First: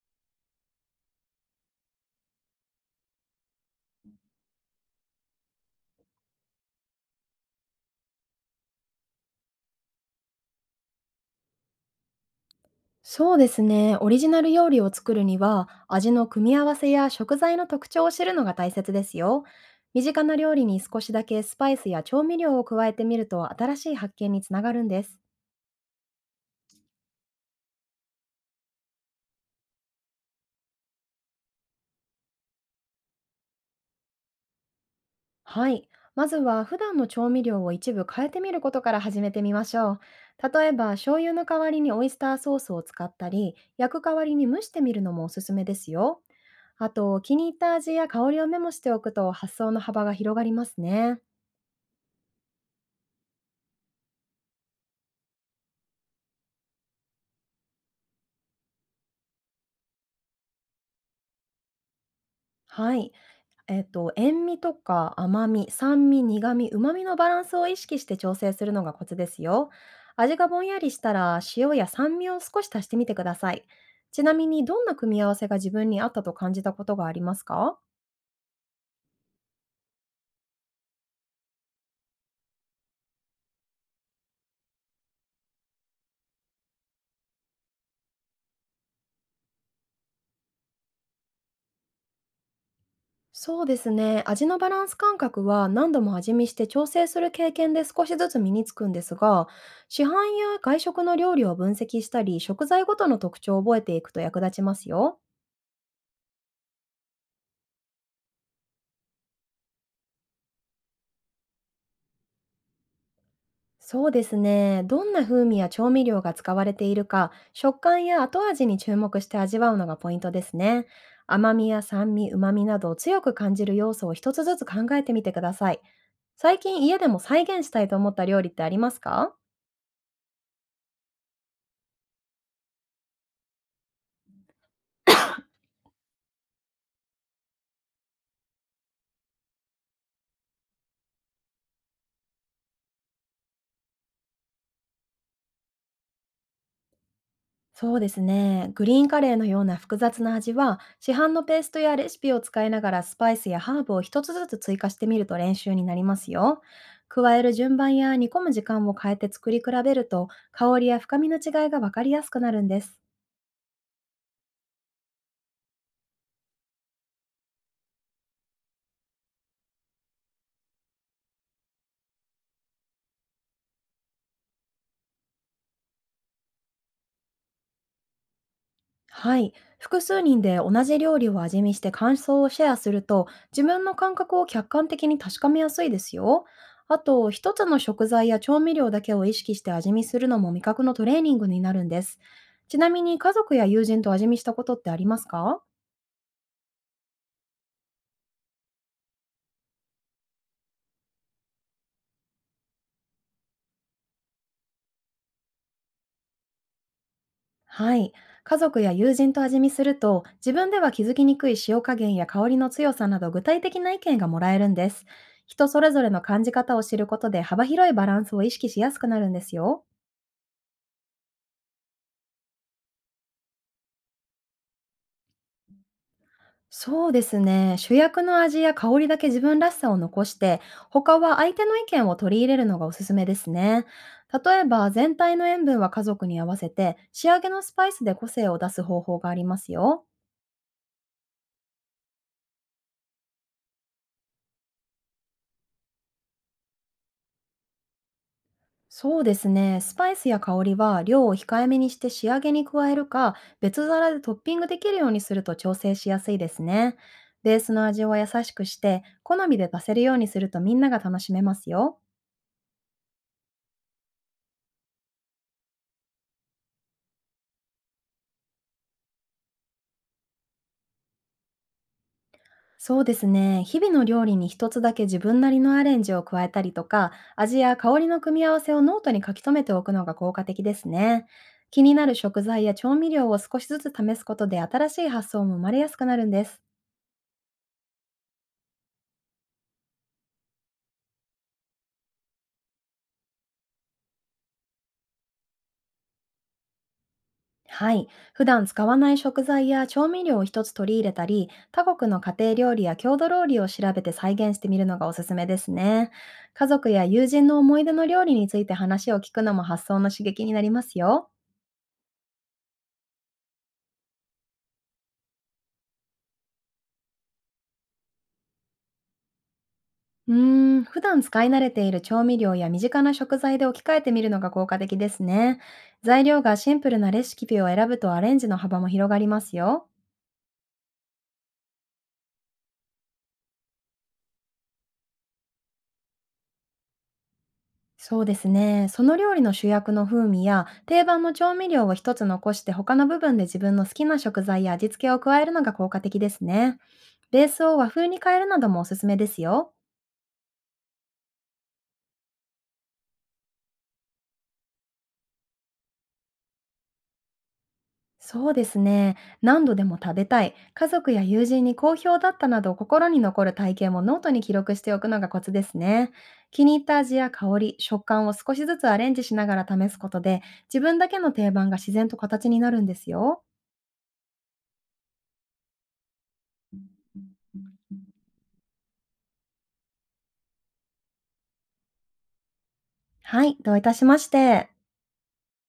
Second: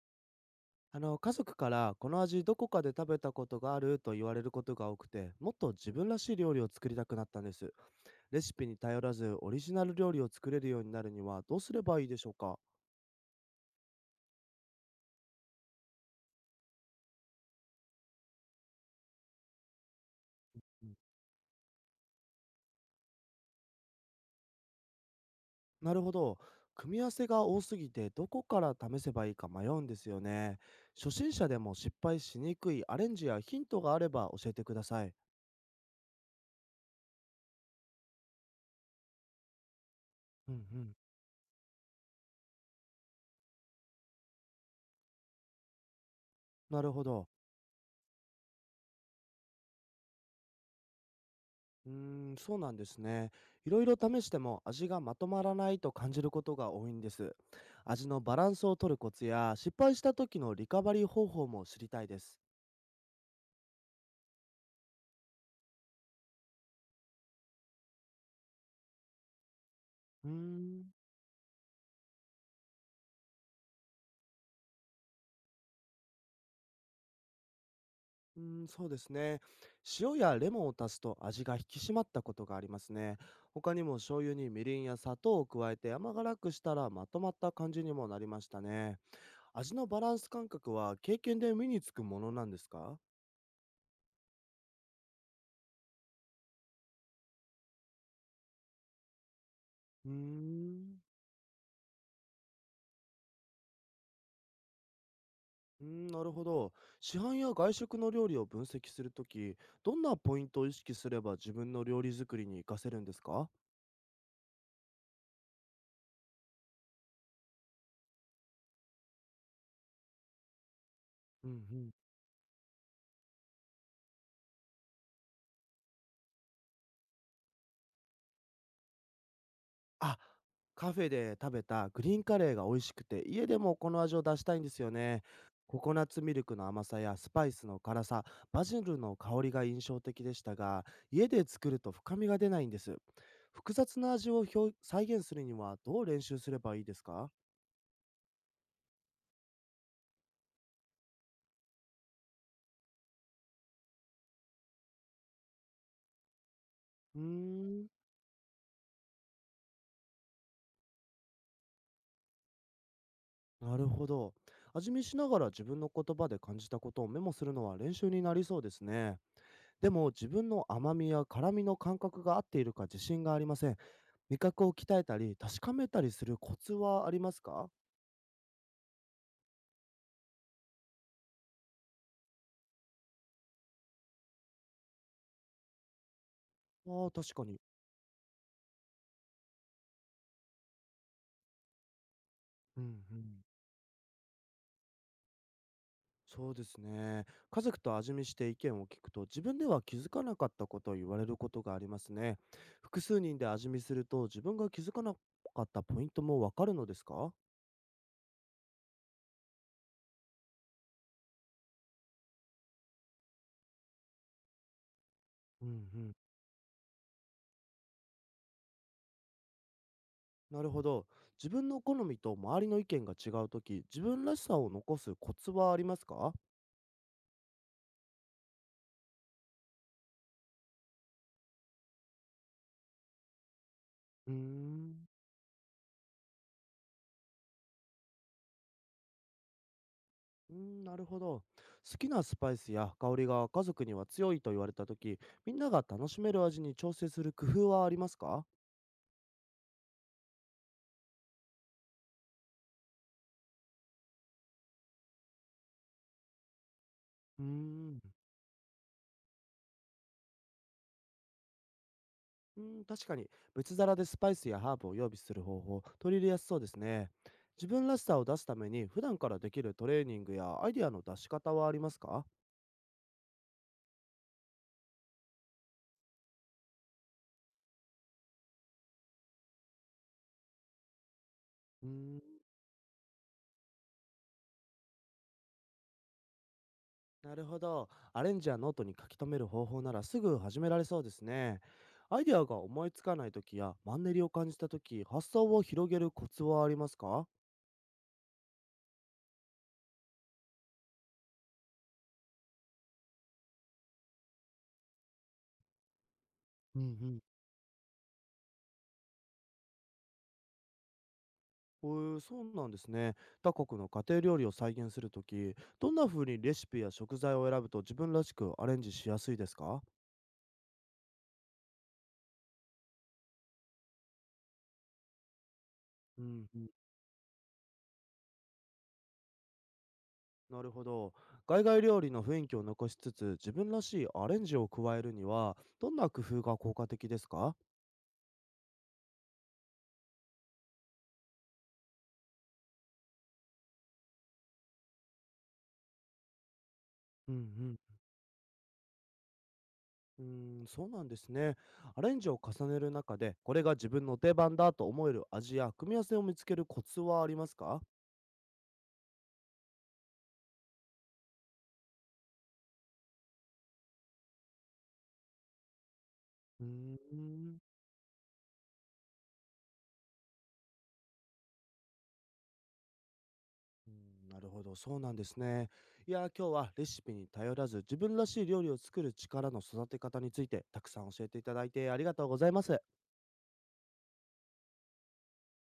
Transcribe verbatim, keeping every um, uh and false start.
あの、家族からこの味どこかで食べたことがあると言われることが多くて、もっと自分らしい料理を作りたくなったんです。レシピに頼らずオリジナル料理を作れるようになるにはどうすればいいでしょうか。そうですね。オリジナル料理を作るには、味の組み合わせや食材の特徴を知るのが大切ですよ。身近な料理にうん、少しだけスパイスや調味料を加えてみると新しい発見につながるんです。なるほど。組み合わせが多すぎてどこから試せばいいか迷うんですよね。初心者でも失敗しにくいアレンジやヒントがあれば教えてください。はい。まずは普段の調味料を一部変えてみることから始めてみましょう。うん例えうばん。醤油の代わりにオイスターソースを使ったり、焼く代わりに蒸してみるのもおすすめですよ。なあるほと、ど。気に入った味や香りをメモしておくと発想の幅が広がりますね。うーん、そうなんですね。いろいろ試しても味がまとまらないと感じることが多いんです。味のバランスを取るコツや失敗した時のリカバリー方法も知りたいです。はい。えっと、塩味とか甘み、酸味、苦味、旨味のバランスを意識して調整するのがコツですよ。うー味がぼんやん、りしたら塩や酸味を少し足してみてください。ちなみにどんな組み合わせが自分に合ったと感じたことがありますか？うーん、そうですね。塩やレモンを足すと味が引き締まったことがありますね。他にも醤油にみりんや砂糖を加えて甘辛くしたらまとまった感じにもなりましたね。味のバランス感覚は経験で身につくものなんですか？そうですね。味のバランス感覚は何度も味見して調整する経験で少しずつ身につくんですが、市販うーや外ん。食の料理を分析したり、食材ごとの特徴を覚えていくと役立ちますよ。うーん、なるほど。市販や外食の料理を分析するとき、どんなポイントを意識すれば自分の料理作りに活かせるんですか？そうですね。どんな風味や調味料が使われているか、食感や後味に注目して味わうのがポイントですね。うん甘うみやん。酸味、旨味などを強く感じる要素を一つずつ考えてみてください。最近家でも再現したいと思った料理ってありますか？あ、カフェで食べたグリーンカレーが美味しくて、家でもこの味を出したいんですよね。ココナッツミルクの甘さやスパイスの辛さ、バジルの香りが印象的でしたが、家で作ると深みが出ないんです。複雑な味を表再現するにはどう練習すればいいですか？そうですね。グリーンカレーのような複雑な味は、市販のペーストやレシピを使いながらスパイスやハーブを一つずつ追加してみると練習になりますよ。うー加える順ん、番や煮込む時間を変えて作り比べると、香りや深みの違いがわかりやすくなるんです。なるほど。味見しながら自分の言葉で感じたことをメモするのは練習になりそうですね。でも自分の甘みや辛みの感覚が合っているか自信がありません。味覚を鍛えたり確かめたりするコツはありますか？はい。複数人で同じ料理を味見して感想をシェアすると、自分の感覚を客観的に確かめやすいですよ。あああ、と、確か一に。つの食材や調味料だけを意識して味見するのも味覚のトレーニングになるんです。ちうんうなみに家ん。族や友人と味見したことってありますか？そうですね。家族と味見して意見を聞くと自分では気づかなかったことを言われることがありますね。複数人で味見すると自分が気づかなかったポイントもわかるのですか？はい。家族や友人と味見すると、自分では気づきにくい塩加減や香りの強さなど具体的な意見がもらえるんです。う人んそれうぞれん。の感じ方を知ることで幅広いバランスを意識しやすくなるんですよ。なるほど。自分の好みと周りの意見が違うとき、自分らしさを残すコツはありますか？そうですね。主役の味や香りだけ自分らしさを残して、他は相手の意見を取り入れるのがおすすめですね。うー例えば、ん。全体の塩分は家族に合わせて、仕上げのスパイスで個性を出す方法がありますよ。うーん、なるほど。好きなスパイスや香りが家族には強いと言われたとき、みんなが楽しめる味に調整する工夫はありますか？そうですね。スパイスや香りは量を控えめにして仕上げに加えるか、別皿でトッピングできるようにすると調整しやすいですね。うベースのーん。味を優しくして、好みで出せるようにするとみんなが楽しめますよ。うーん、確かに、別皿でスパイスやハーブを用意する方法、取り入れやすそうですね。自分らしさを出すために、普段からできるトレーニングやアイデアの出し方はありますか？そうですね。日々の料理に一つだけ自分なりのアレンジを加えたりとか、味や香りの組み合わせをノートに書き留めておくのが効果的ですね。気うーになる食ん、材や調味料を少しずつ試すことで新しい発想も生まれやすくなるんです。なるほど。アレンジやノートに書き留める方法ならすぐ始められそうですね。アイデアが思いつかないときやマンネリを感じたとき、発想を広げるコツはありますか？はい。普段使わない食材や調味料を一つ取り入れたり、他国の家庭料理や郷土料理を調べて再現してみるのがおすすめですね。家うんう族やん。友人の思い出の料理について話を聞くのも発想の刺激になりますよ。えー、そうなんですね。他国の家庭料理を再現するとき、どんな風にレシピや食材を選ぶと自分らしくアレンジしやすいですか？うーん、普段使い慣れている調味料や身近な食材で置き換えてみるのが効果的ですね。う材料んがうん。シンプルなレシピを選ぶとアレンジの幅も広がりますよ。なるほど。海外料理の雰囲気を残しつつ、自分らしいアレンジを加えるには、どんな工夫が効果的ですか？そうですね。その料理の主役の風味や定番の調味料を一つ残して他の部分で自分の好きな食材や味付けを加えるのが効果的ですね。うベースをん。和風に変えるなどもおすすめですよ。うーん、そうなんですね。アレンジを重ねる中で、これが自分の定番だと思える味や組み合わせを見つけるコツはありますか？そうですね。何度でも食べたい、家族や友人に好評だったなど心に残る体験もノートに記録しておくのがコツですね。気うに入っーた味や香ん。り、食感を少しずつアレンジしながら試すことで、自分だけの定番が自然と形になるんですよ。うん、なるほど、そうなんですね。いやー、今日はレシピに頼らず、自分らしい料理を作る力の育て方についてたくさん教えていただいてありがとうございます。はい、どういたしまして。